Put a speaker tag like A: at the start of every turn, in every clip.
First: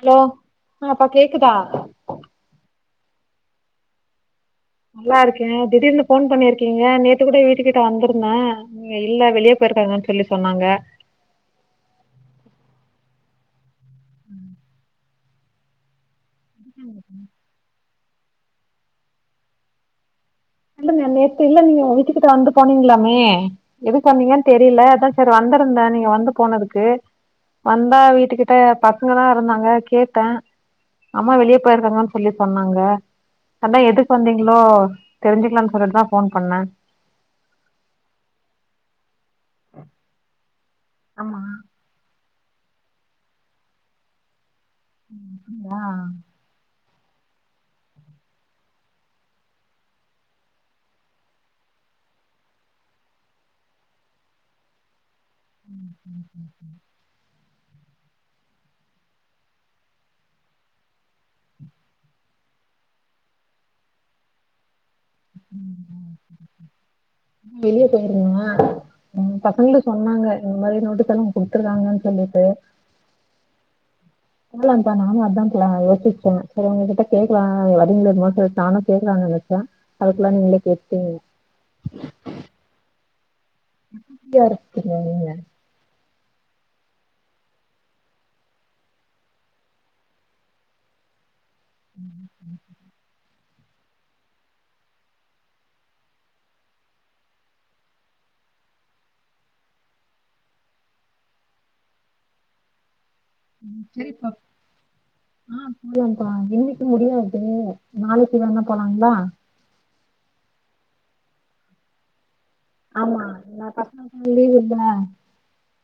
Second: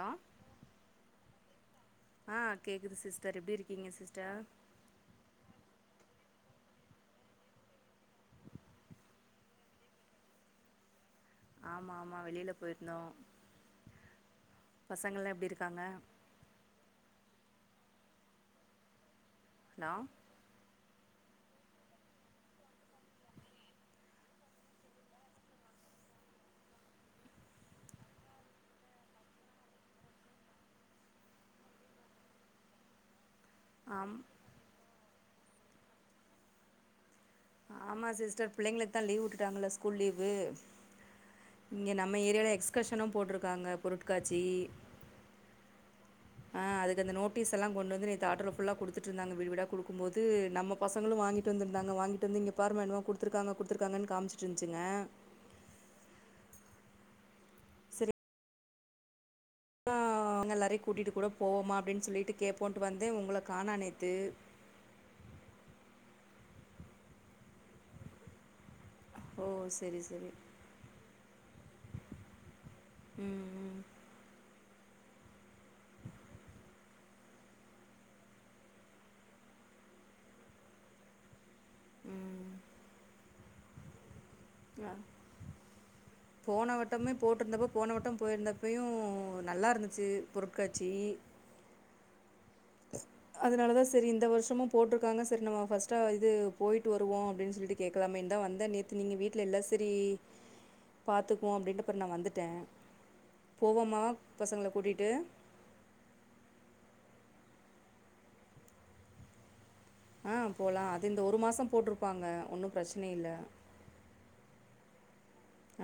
A: Hello ஆ இப்ப கேக்குதா
B: ஆ கேக்குது சிஸ்டர் எப்டி இருக்கீங்க சிஸ்டர்
A: நல்லாருக்கே திடீர்னு ஃபோன் பண்ணிருக்கீங்க நேத்து கூட வீட்டுக்கிட்ட வந்துருந்த நீங்க இல்ல வெளியே போயிருக்காங்கன்னு சொல்லி சொன்னாங்க
B: ஆமா ஆமா வெளியில போயிருந்தோ
A: ம்
B: பசங்கள்லா எப்டி இருக்காங்க
A: ம்
B: ஹலோ
A: இல்லங்க நேத்து இல்ல நீங்க வீட்டுக்கிட்ட வந்து போனீங்ளாமே எதுக்கு வந்தீங்கன் தெரில அதா செரி வந்திருந்தே நீங்க வந்து போனதுக்கு வந்தா வீட்டுக்கிட்ட பசங்கதா இருந்தாங்க கேட்டே அம்மா வெளிய போய்ருக்காங்கன் சொல்லி சொன்னாங்க அதா எதுக்கு
B: ஆம்
A: வந்தீங்ளோ தெரிஞ்சுக்கலான் சொல்லிட்டுதா ஃபோன் பண்ணே
B: ஆமா சிஸ்டர் பிள்ளைங்களுக்குதா லீவ் உட்டுட்டாங்கள ஸ்கூல் லீவு
A: ஆமா
B: இங்க நம்ம ஏரியால எக்ஸ்கர்ஷனு போட்ருக்காங்க பொருட்காட்சி
A: ஆ
B: ஆ அதுக் அந்த நோட்டீஸ் எல்லா கொண்டு வந்து நேத்து ஆட்டோல ஃபுல்லா குடுத்துட்டு இருந்தாங்க வீடு வீடா குடுக்கும் போது நம்ம பசங்களு வாங்கிட்டு வந்திருந்தாங்க வாங்கிட்டு வந்து இங்க பாருமா என்னமோ குடுத்துருக்காங்க குடுத்திருக்காங்கன் காம்ச்சிட்டு இருந்திச்சிங்க
A: ம் ம் ம் ம்
B: செரி அ உங்க எல்லாரையு கூட்டிட்டு கூட போவோமா அப்டின் சொல்லிட்டு கேப்போன்ட்டு வந்தே உங்கள காணோ நேத்து
A: வெளிய போய்ருந்தே ம்
B: ஓ
A: பசங்களு
B: சரி
A: சொன்னாங்க
B: சரி
A: இந்த மாதிரி நோட்டீஸ் எல்லா குடுத்துருக்காங்கன் சொல்லிட்டு
B: ம் ம்
A: [unintelligible] கா நானு அதா கா யோசிச்சே சேரி ஒங்க கிட்ட கேக்லா வரிங்களோ என்னமோ சொல்லி நானு கேட்கலான் நெனச்சே அதுக்குள்ள நீங்களே கேட்டீங்
B: ம்
A: யாரு
B: யாரு போனவட்டமே போட்டிருந்தப்போ போனவட்டம் போயிருந்தப்பயு நல்லா இருந்துச்சு பொருட்காட்சி அதுனாலதா சரி இந்த வருஷமு போட்டிருக்காங்க சரி நம்ம பர்ஸ்ட்டா இது போயிட்டு வருவோ அப்டின்னு சொல்லிட்டு கேக்கலாமேன்னுதா வந்தே நேத்து நீங்க வீட்ல இல்ல சரி பாத்துக்குவோ அப்டின்ட்டுப்புற நா வந்துட்டே போவோமா பசங்ள கூட்டிட்டு
A: ஆ போலாம்ப்பா இன்னைக்கு முடியாது நாளைக்கு வேணா போலாங்ளா
B: ஆ போலா அது இந்த ஒரு மாச போட்ருப்பாங்க ஒன்னு
A: ஆமா நா பசங்களுக்கு லீவு இருக்குல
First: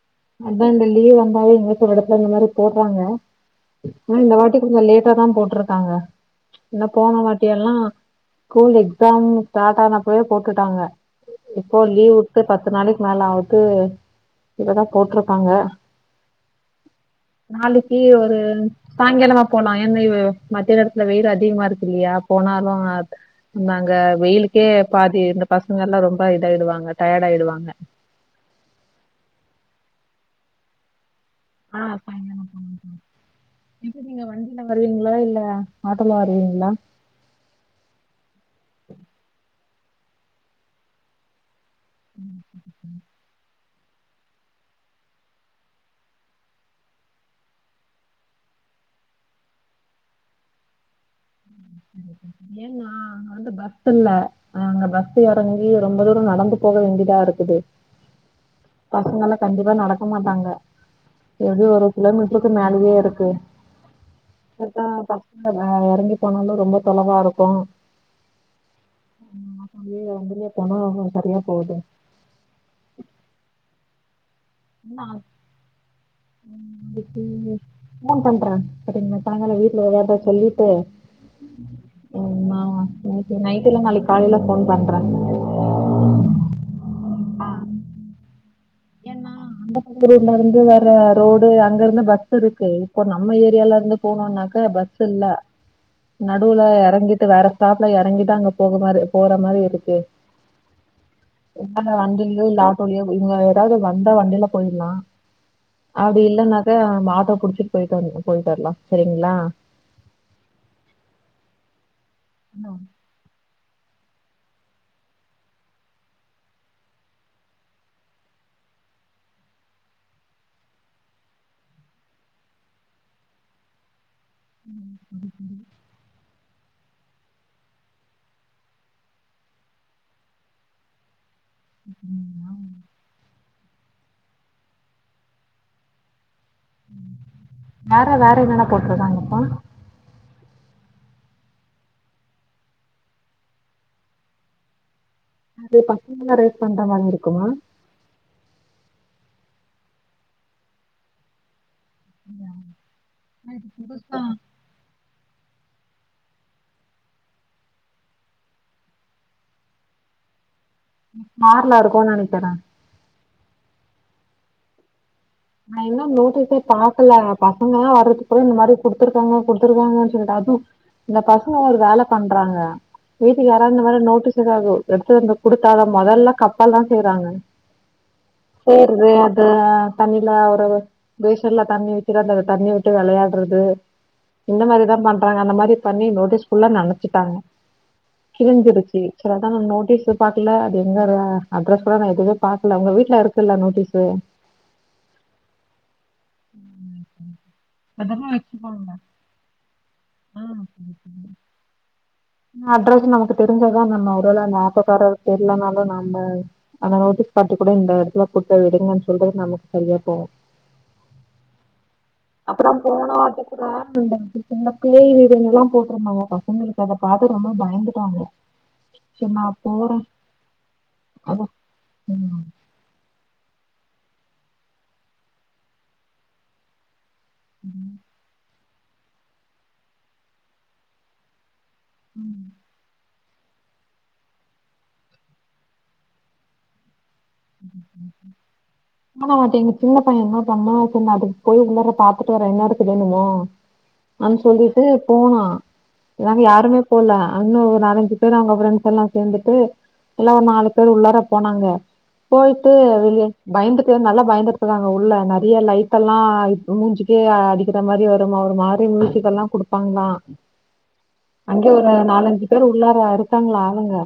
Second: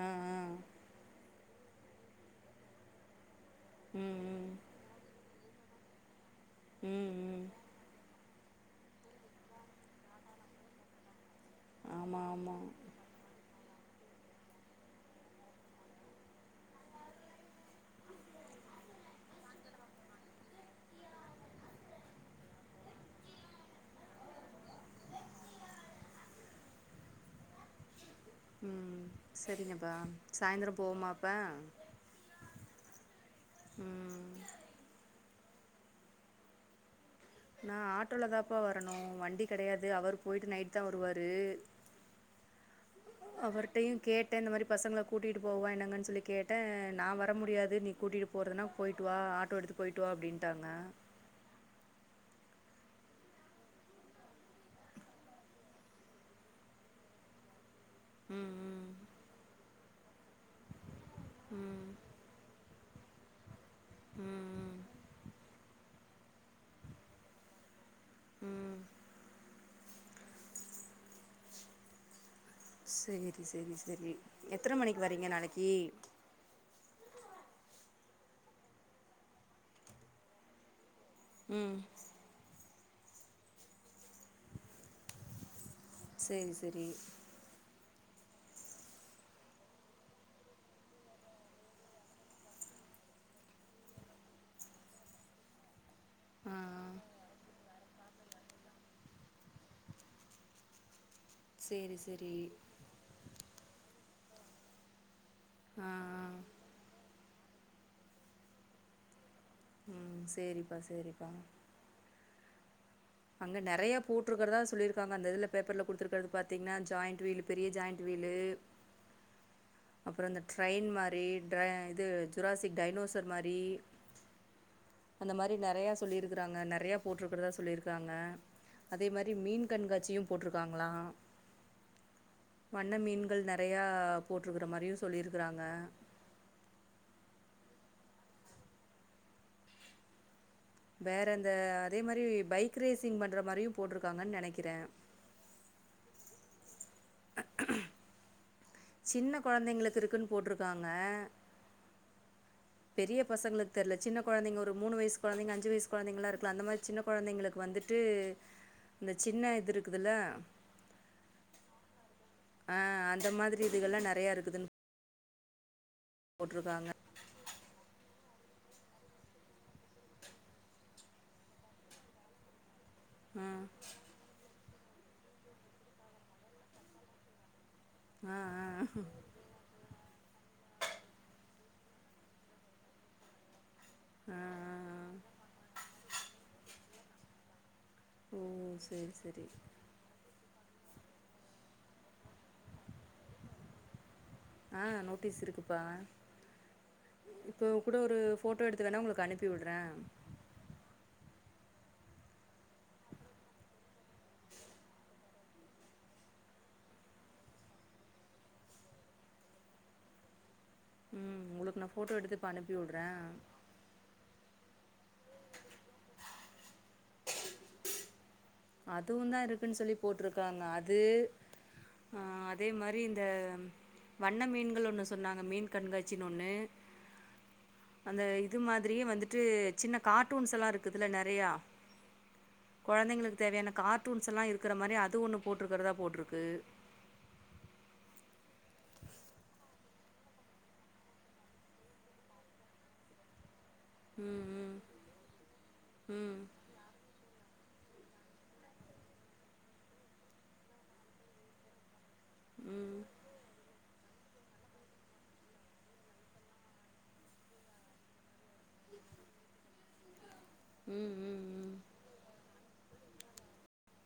B: ஆ ஆ
A: அதா அந்த லீவு வந் எடத்துல இந்த மாரி போட்றாங்க ஆனா இந்த
B: ம் ம்
A: வாட்டி கொஞ்ச லேட்டாதா போட்ரு க்காங்க ஏனா
B: ம்
A: போன
B: ம்
A: வாட் யல்லா ஸ்கூல் எக்ஸாம் ஸ்டார்ட் ஆனப்பயே போட்டுட்டாங்க இப்போ லீவ்
B: ஆமா
A: விட்டு
B: ஆமா
A: பத்து நாளைக்கு மேல ஆகுட்டு இப்பதா போட்ருக்காங்க நாளைக்கு ஒரு சாயங்காலமா போனா ஏன்ன மத்தியான நேரத்துல வெயில் அதிகமா இருக்கு இல்லையா போனாலு நாங்க வெயிலுக்கே பாதி இந்த பசங்க எல்லா ரொம்ப இதாயிடுவாங்க டயட் ஆயிடுவாங்க
B: ம் செரிங்கப்பா சாயந்திர போவமா அப்
A: ஆ [inaudible] நீங்க
B: ம்
A: வண்டில வருவீங்ளா இல்ல ஆட்டோல வருவீங்ளா
B: நா ஆட்டோலதாப்பா வரணு வண்டி கெடையாது அவரு போயிட்டு நைட்தா வருவாரு அவர்டயு கேட் டே இந்த மாரி பசங்கள கூட்டிட்டு போவா என்னங்கன்னு சொல்லி கேட்டே நா வர முடியாது நீ கூட்டிட்டு போ போறதுனா போயிட்டு வா ஆட்டோ எடுத்து போயிட்டு வா அப்டின்ட்டாங்க
A: ஏன்னா அங்க வந்து பஸ் இல்ல அங்க பஸ் எறங்கி ரொம்ப தூரம் நடந்து போக வேண்டியதா இருக்குது
B: ம் ம்
A: பசங்கல்லாம் கண்டிப்பா நடக் க்க மாட்டாங்க எப்டி
B: ம்
A: ஒரு கிலோமீட்டருக்கு மேலயே இருக்கு
B: ம்
A: ப்
B: ம்
A: ப தன் எறங்கி போனாலும் ரொம்ப தொலவா இருக்கும்
B: ம்
A: அ வந்துே போனா அவ சரியா போகுது
B: சரி சரி சரி எத்தன மணிக்கு
A: நா
B: வரிங்க நாளைக்கு
A: [inaudible] போன் பண்றே சரி சாய்ங்கால வீட்ல எதாவது சொல்லிட்டு
B: ம்
A: மா நைட்டு்ல்ல நாளைக்கு காலேல போன் பண்றே
B: செரி செரி
A: அங்கூர்ல இருந்து வர ரோடு அங்க இருந்து பஸ் இருக்கு இப்போ நம்ம ஏரியாலஇருந்து போனோம்னாக்க பஸ் அ இல்ல
B: ஆ ஆ
A: நடுவுல எறங்கிட்டு வேற ஸ்டாப்ல எறங்கிதா அங்க போக போற மாரி இருக்கு என்ன
B: சேரி
A: வண்ட
B: சேரி
A: இல்லா இவங்க ஏதாவது வந்த வண்டில போயிடலா
B: ஆ ஆ
A: அப்படி இல்லன்னா ஆட்டோ புடிச்சட்டு போயிட்டா வ போயிட்டு வரலா சரிங்களா
B: ம் செரிப்பா செரிப்பா
A: னோ
B: அங்க நறைய போட்டிருக்றதா சொல்லிருக்காங்க அந்த இதுல பேப்பர்ல குடுத்துருக்றது பாத்தீங்கன்னா ஜாயிண்ட் வீல் பெரிய ஜாயிண்ட் வீலு
A: [inaudible]
B: அப்றோ இந்த ட்ரெயின் மாரி ட் இது ஜுராசிக் டைனோசர் மாரி
A: [inaudible]
B: அந்த மாரி நறைய சொல்லிருக்கறாங்க நறைய போட்டிருக்கறதா சொல்லிருக் காங்க அதே மாரி மீன் கண்காட்சியு போட்ருக்காங்களாம் வண்ண மீன்கள் நறைய போட்ருக்கற மாரியு சொல்லிருக்றாங்க
A: வேற வேற என்னன்ன போட்டுருதாங்க இப்போ
B: வேறந்த அதே மாரி பைக் ரேசிங் பண்ற மாரியு போட்ருக்காங்கன்னு நனைக்கறே
A: அது பத்து ரேட் பண்ற மாரி இருக்குமா
B: சின்ன கொழந்தைங்களுக்கு இருக்குன்னு போட்ருக்காங்க பெரிய
A: இது
B: பசங்களுக்கு தெர்ல
A: புதுசா
B: சின்ன கொழந்தைங்க மூணு வயசு கொழந்தைங்க அஞ்சு வயசு கொழந்தைங்கலா இருக்குல அந்த மாரி சின்ன குழந்தைங்களுக்கு வந்துட்டு இந்த சின்ன இது இருக்குதுல
A: மார்ல இருக்கும்னு நனைக்கறே
B: அ அந்த மாரி இதுகல்லா நறைய இருக்குதுன்னு
A: நா இன்னு நோட்டீஸே
B: போட்ருக்காங்க
A: பாக்கல பசங்க எல்லா வர்றது போ இந்த மாரி குடுத்துருக்காங்க குடுத்துருக்காங்கன்னு சொல்ட்டு அதுவு இந்த பசங்க ஒரு வேல பண்றாங்க
B: ஆ
A: வீட்டுக்கு யாரா இந்த மாரி நோட்டீஸ் ஏதாவது எடுத்து வந்த கொடுத்தா அத மொதல்ல கப்பல் தா செய்றாங்க
B: ஆ ஆ
A: செயிறது அது தண்ணில ஒரு பேஷின்ல தண்ணி வச்சட்டு அது தண்ணி விட்டு வளையாடுறது
B: ஆ ஆ
A: இந்த மாரிதா பண்றாங்க அந்த மாரி பண்ணி நோட்டீஸ் ஃபுல்லா நனைச்சுட்டாங்க
B: ஓ
A: கிளிஞ்சிருச்சு
B: சேரி
A: சர்
B: சேரி
A: அதா நா நோட்டீஸ் [unintelligible] அது எங்க அட்ரஸ் கூட நா எதுவு பாக்கல உங்க வீட்ல இருக்குல்ல நோட்டீஸ்சு
B: ஆ நோட்டீஸ் இருக்குப்பா இப்போ கூட ஒரு
A: அதெல்லா
B: போட்டோ எடுத்து
A: வச்சுப்பாங்க
B: வேணா உங்குளுக் அனுப் ப்பிவிட்றே
A: [inaudible] அட்ரஸ் நமக்கு தெரிஞ்சாதா நம்ம ஒருவேள அந்த ஆப்பக்கார தெரியலனாலு நம்ம ஆனா நோட்டீஸ் பார்டி கூட இந்த இடத்துல குடுத்த விடுங்கன்னு சொல்றது நமக் செரியா போவு
B: உங்குளுக் நா ஃபோட்டோ எடுத்து இப்போ
A: அப்புறோ
B: அனுப்பி விட்றே
A: போன [unintelligible] சின்னக்குள்ள இது இதுனெல்லா போட்ருந்தாங்க பசங்களுக்கு அத பாத்து ரொம்ப பயந்துட்டாங்க
B: அதுவு
A: சரி
B: தா
A: நா
B: இருக்குன் சொல்லி
A: போறே
B: போட்ருக்காங்க அது ஆ
A: ம்
B: அதே மாரி இந்த வண்ண மீன்கள் ஒன்னு சொன்னாங்க மீன் கண்காட்சின் ஒன்னு
A: [inaudible]
B: அந்த இது மாதிரியே வந்துட்டு சின்ன கார்ட்டூன்ஸ்ல்லா இருக்குதுல நெறையா
A: ம்
B: கொழந்தைங்களுக் தேவையான கார்ட்டூன்ஸல்லா இருக்கற மாரி அது ஒண்ணு போட்டுருக்குறதா போட்டுருக்கு
A: [inaudible] அதா பாத்தே எங்க சின்ன பைய என்ன பண்ணா சேரி அதுக் போய் உள்ளாற பாத்துட்டு வர என்னாருக்குது என்னமோ அன்
B: ம்
A: சொல்லிட்டு போனா
B: ம்
A: யங் யாருமே போல அங்க ஒரு நாலஞ்சு பேர் அங்க ஃப்ரெண்ட்ஸ் எல்லா சேந்துட்டு எல்லா ஒரு நாலு பேர் உள்ளாற போனாங்க போய்ட்டு
B: ம்
A: வெளியே பயந்துட்டு நல்லா பயந்துருக்குறாங்க உள்ள நெறையா லைடெல்லா அ மூஞ்சிக்கே அடிக் கிற மாரி வருமா ஒரு மாரி மியூசிக்கல்லா குடுப்பாங்மா
B: ம் ம் ம்
A: அங்கயே நாலஞ்சு பேர் உள்ளாற இருக்காங்களா அவுங்க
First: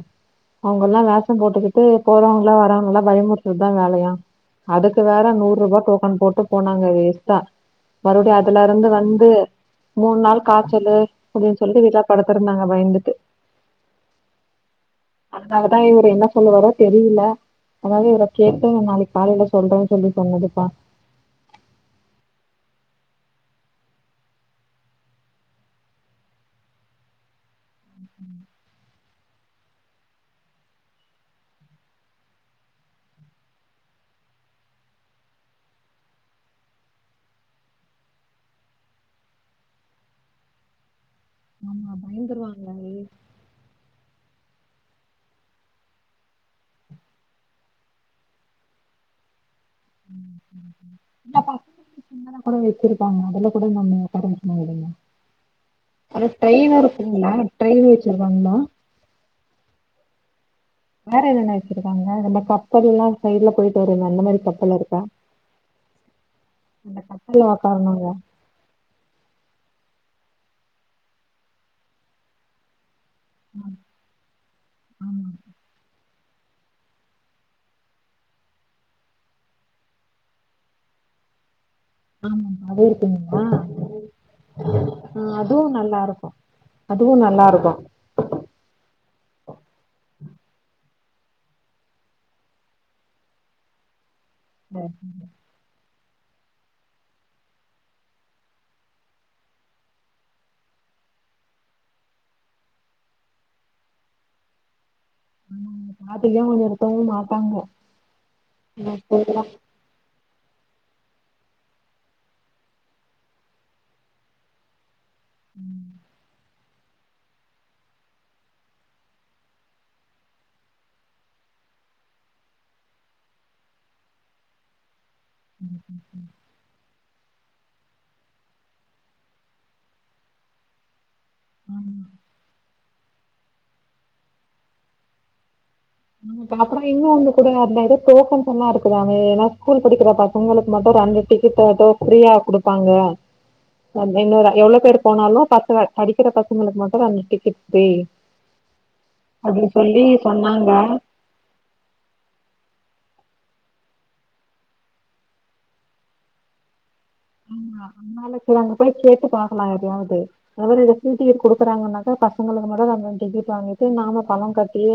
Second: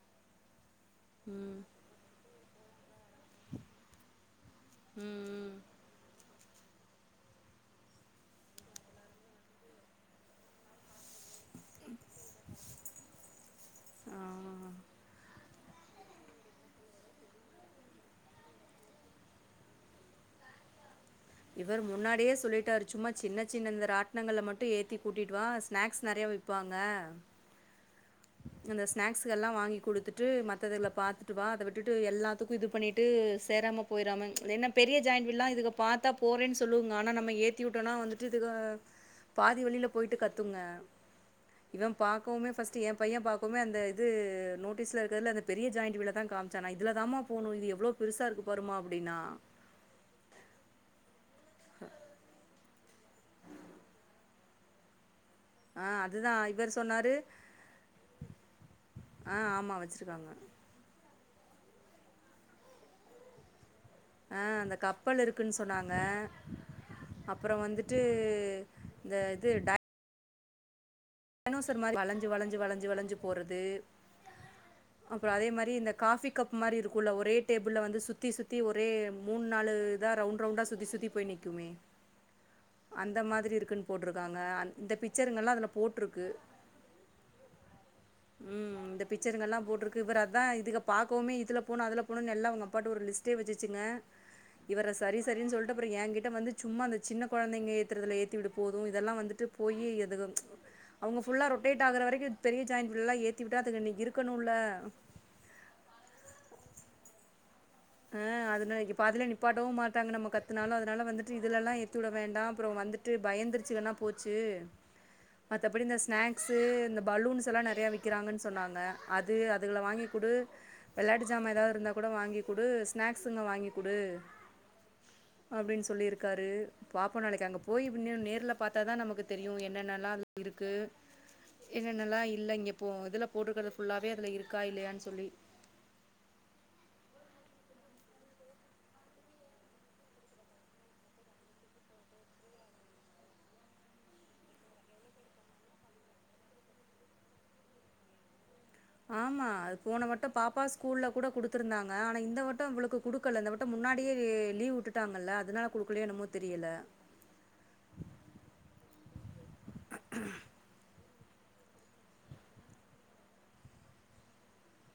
A: அவுங்கல்லா
B: ம்
A: வேஷம்
B: ம்
A: போட்டுக்கிட்டு போறவங்களா வரவங்களா பயமுறுத்துறதுதா வேலையா அதுக்கு
B: ம்
A: வேற
B: ம்
A: நூரூபா டோக்கன் போட்டு போனாங்க வேஸ்ட்டா மறுவடியு அதுலருந்து வந்து மூணு நாள் காய்ச்சல்லு அப்டின் சொல்லி வீட்ல படுத்துருந்தாங்க பயந்துட்டு
B: ஆ
A: அதுக்காக இவுரு என்ன சொல்லுவாரோ தெரியில்ல அதாவது இவ்ளோ கேட்டு நா நாளைக் காலைல சொல்றேன் சொல்லி சொன்னதுப்பா
B: இவர் முன்னாடியே சொல்லிட்டாரு சும்மா சின்ன சின்ன இந்த ராட்னங்கல்ல மட்டு ஏத்தி கூட்டிட்டு வா ஸ்நாக்ஸ் நெறையா விப் ப்பாங்க இந்த ஸ்நாக்ஸகல்லா வாங்கி குடுத்துட்டு மத்ததுல பாத்துட்டு வா அத விட்டுட்டு எல்லாத்துக்கு இது பண்ணிட்டு சேராம போய்றாம ஏன்னா பெரிய ஜாயிண்ட்வீல்லா இதுக பாத்தா போறேன் சொல்லுங்க ஆனா நம்ம ஏத்தி விட்டோனா வந்துட்டு இதுக பாதி வழில போயிட்டு கத்துங்க
A: ஆமா
B: இவ பாக்கவுமே
A: பயந்துருவாங்க
B: ஃபஸ்ட் யா பாக்வுமே அந்த இது நோட்டீஸ்ல இருக்கிறதுல அந்த பெரிய ஜாயிண்ட் வீலதா காமிச்சா நா இதுலதாம்மா போனு இது எவ்ளோ பெருசா இருக்கு பாரும்மா அப்டின்னா
A: ம் ம் ம் இப்ப கூட வெசச்சிருப்பாங்க அதுல கூட நம்ம
B: ஆ
A: [unintelligible] அது
B: அதுதா
A: ட்ரெயின்
B: இவர் சொன்னாரு
A: இருக்குங்களா ட்ரெயின் வெச்சிருக்காங்களா
B: ஆ ஆமா வெச்சிருக்காங்க
A: வேற என்னென்ன வெச்சிருக்காங்க அந்த கப்பல்லா சைட்ல போயிட்
B: ஆ அந்த கப்பல் இருக்குன் சொன்னாங்க
A: அந்த கப்பல்ல
B: அப்பறோ வந்துட்டு
A: ஒக்காரணுங்க
B: இந்த இது டை டைனோசர் மாரி வளஞ்சு வளஞ்சு வளஞ்சு வளஞ்சு போறது
A: ஆமா
B: அப்ரோ அதே மாரி இந்த காபி கப் மாரி இருக்குல்ல ஒரே டேபிள்ல வந்து சுத்தி சுத்தி ஒரே மூணு நாலு த ரவுண்ட்ரவுண்டா சுத்தி சுத்தி போய் நிக்குமே
A: ஆமா அது
B: அந்த
A: இருக்குங்களா
B: மாதிரி இருக்குன்னு போட்ருக்காங்க அந் இந்த
A: ஆ
B: பிக்சருங்கல்லா
A: அதுவு
B: அதுல
A: நல்லா
B: போட்ருக்
A: அதுவு நல்லாருக்கு
B: ம் இந்த பிக்சருங்கல்லா போட்ருக்கு இவரு அதா இதுக பாக்கவுமே இதுல போணு அதுல போணும்னு எல்லா அவங்கப்பாட்ட ஒரு லிஸ்ட் டே வச்சிச்சுங்க இவர்ர சரி சரின்னு சொல்ட்டு அப்ரோ என்கிட்ட வந்து சும்மா இந்த சின்ன கொழந்தைங்க ஏத்துறதுல ஏத்திவிடு போது இதெல்லா வந்துட்டு போயி அதுக அவங்க ஃபுல்லா ரொட்டேட் ஆகுற வரைக்கு பெரிய ஜாயின்ஃபுல்லா ஏத்திவிட்டா அதுக இருக்கணும்ல
A: ம் அப்டிதா ஒவ்வொருத்தவங்க மாட்டாங்க
B: ஆ அதுல இ பாதிலே நிப்பாட்டவும் மாட்டாங்க நம்ம கத் தினாலு அதனால வந்துட்டு இதுலல்லா ஏத்தி விட வேண்டாம் அப்புரோ வந்துட்டு பயந்துருச்சுகனா போச்சு
A: ம்
B: மத்தபடி இந்த ஸ்நாக்ஸ் இந்த பலூன்ஸ்ல்லா நெறையா விக்கிறாங்கன்னு சொன்னாங்க அது அதுகள வாங்கிக் குடு வெளையாட்டு ஜாமா ஏதாவது இருந்தா கூட வாங்கி குடு ஸ்நாக்ஸ்ங்க வாங்கி குடு
A: ம்
B: அப்டின்னு சொல்லிருக்காரு பாப்போ நாளைக்கு அங்க போய் இனு நேர்ல பாத்தாதா நமக்கு தெரியு என்னென்னல்லா அதுல இருக்கு
A: ஆமா
B: என்னென்னல்லா இல்ல இங்கப்போ இதுல போட்டுக்கற ஃபுல்லாவே அதுல இருக்கா இல்லையான்னு சொல்லி
A: ஆ பாப்போ இன்னு வந்து கூட அதுல ஏதோ டோக்கன்ஸ் எல்லா இருக்குதாமே ஏன்னா ஸ்கூல் படிக்கிற பசங்ங்களுக்கு மட்டு ரண்டு டிக்கட்டு் ஏதோ ஃப்ரீயா குடுப்பாங்க இன்னொரு எவ்ளோ பேரு போனாலு பசங்க படிக்கிற பசங்களுக்கு மட்டு த ரெண்டு டிக்கட் ஃப்ரீ
B: ஆமா
A: அப்படின்னு சொல்லி
B: போன வட்டம் பாப்பா
A: சொன்னாங்க.
B: ஸ்கூல்ல கூட குடுத் கொடுத்துருந்தாங்க ஆனா இந்த வட்டம் இவளுக்கு கொடுக்கல இந்த வட்டம் முன்னாடியே லீவ் விட்டுட்டாங்கல்ல அதனால கொடுக்கலையோ என்னமோ தெரியல
A: ஆமா அம்மாளுக்கு அங்க போய் கேட்டு பாக்கலா எதயாவது [unintelligible] டிக்கெட் குடுக்குறாங்கன்னா பசங்களுக்கு மட்டு டிக்கெட் வாங்கிட்டு நாம பழம் கட்டி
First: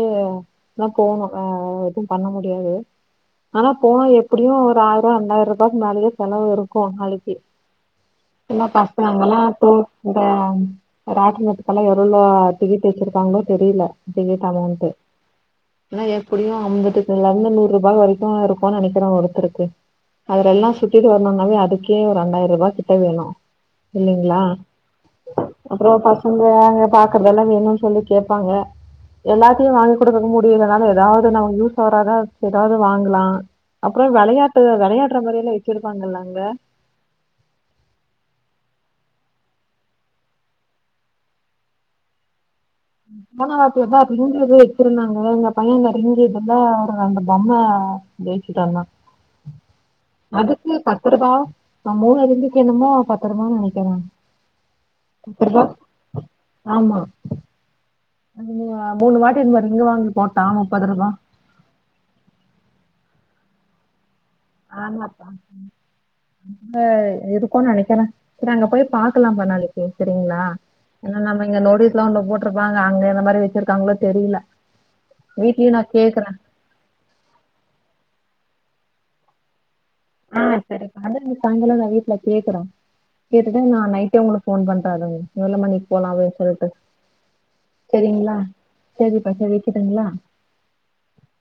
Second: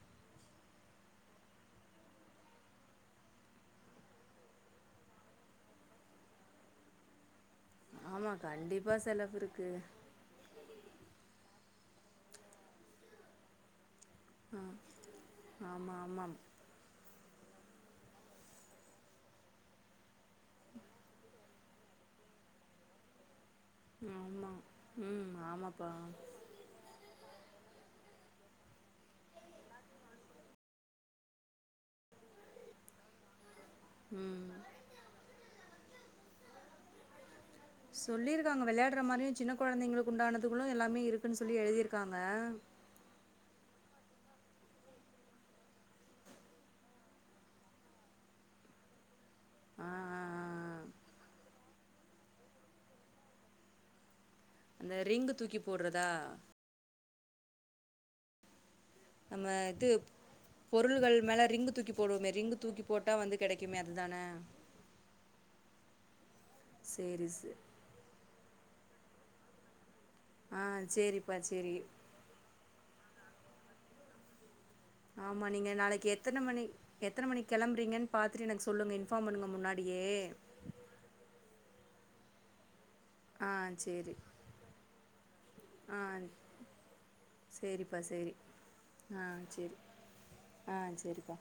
A: போணு ஆ எது பண்ண முடியாது ஆனா போன எப்படியு ஒரு ஆயிருவா ரெண்டாயிர ரூபாய்க்கு மேலேயே செலவு இருக்கு நாளைக்கு
B: ஆமா,
A: எல்லா
B: கண்டிப்பா செலவு
A: பசங்கங்ளா
B: இருக்கு.
A: போ இந்த ராட்டநத்துக்கெல்லா எவ்வளோ டிகட்டு வச்சிருக்காங்களோ தெரியல டிக்கட் அமௌண்ட்
B: ஆமா,
A: ஆனா
B: ஆமா.
A: எப்டியு அம்பது இதுல இருந்து நூறு ரூபா வரைக்கு இருக்குனு நெனைக்கிறே ஒருத்தருக்கு அதுல எல்லா சுட்டிட்டு வரணும்னாவே அதுக்கு இதுலே ரெண்டாயிரரூபா கிட்ட வேணு இல்லைங்களா
B: ஆமா. ம். ஆமாப்பா.
A: அப்பரோ பசங்க பாக்குறதெல்லா வேணும்னு சொல்லி கேப்பாங்க எல்லாத்தையு வாங்கிகுடுக்க முடி அப்டி இல்லனாலு ஏதாவது ஒன்ன [unintelligible] சோறதா எதாது வாங்கலா அப்ரோ
B: ம்.
A: வெளையாட்டு வெளையாடுற மாரில்லா வச்சிருப்பாங்காங்க ல அங்க
B: சொல்லியிருக்காங்க வெளையாடுற மாரியு சின்ன கொழந்தைங்களுக்கு உண்டானதுகளு எல்லாமே இருக்குன்னு சொல்லி எழுதியிருக்காங்க
A: மன வாத்தியதா ரிங்கிது வச்சிருந்தாங்க எங்க பையன்ங்க ரிங்கியதுல ரெண்டு பொம்மை ஜெயிச்சிடானா
B: ஆ, ஆ,
A: அதுக்கு
B: ஆ.
A: பத்து ரூபா நா மூணுதுந்துகு என்னமோ பத்துருபான்னு ற நெனைக்கிறே
B: அந்த ரிங்கு தூக்கி போட்றதா
A: ஆமா [unintelligible] மூணு வாட்டி
B: நம்ம
A: இந்த ரிங்கு
B: இது
A: வாங்கி போட்டான் முப்பது ரூபா
B: பொருள்கள் மேல ரிங்கு தூக்கி போடுவோம ரிங்க் தூக்கி போட்டா வந்து கெடைக்குமே அது தான
A: ஆமாப்பா அங்க
B: சரி, ச
A: இருக்குனு நெனைக்கறே சேரி அங்க போயி பாக்கலாப்பா நாளைக்கு சேரிங்களா
B: ஆ
A: ஏனா
B: சேரிப்பா
A: நம்ம இங்க
B: சேரி
A: [unintelligible] ஒ போ இருப்பாங்க அங்க எந்த மாரி வெச்சிருக்காங்களோ தெரில
B: ஆமா நீங்க நாளைக்கு எத்தன மணி எத்தன மணிக் கிளம்புங்றீங்கனு பாத்துட்டு எனக்கு சொல்லுங்க இன்ஃபார்ம் பண்ணுங்க முன்னாடியே
A: தங்கச்சிக் சாயங்காலம் வீட்ல கேக்குறோ
B: ஆ
A: இதுக்தா நா
B: சேரி
A: நைட்டே உங்ளுக்கு ஃபோன் பண்றதுங்க எவ்வுள மணிக்கு
B: ஆ
A: போலா அப்டினு சொல்ட்டு
B: சேரிப்பா சேரி
A: சேரிங்களா சேரிப்பா சேரி வக்கிட்டுங்ளா
B: ஆ சேரிப்பா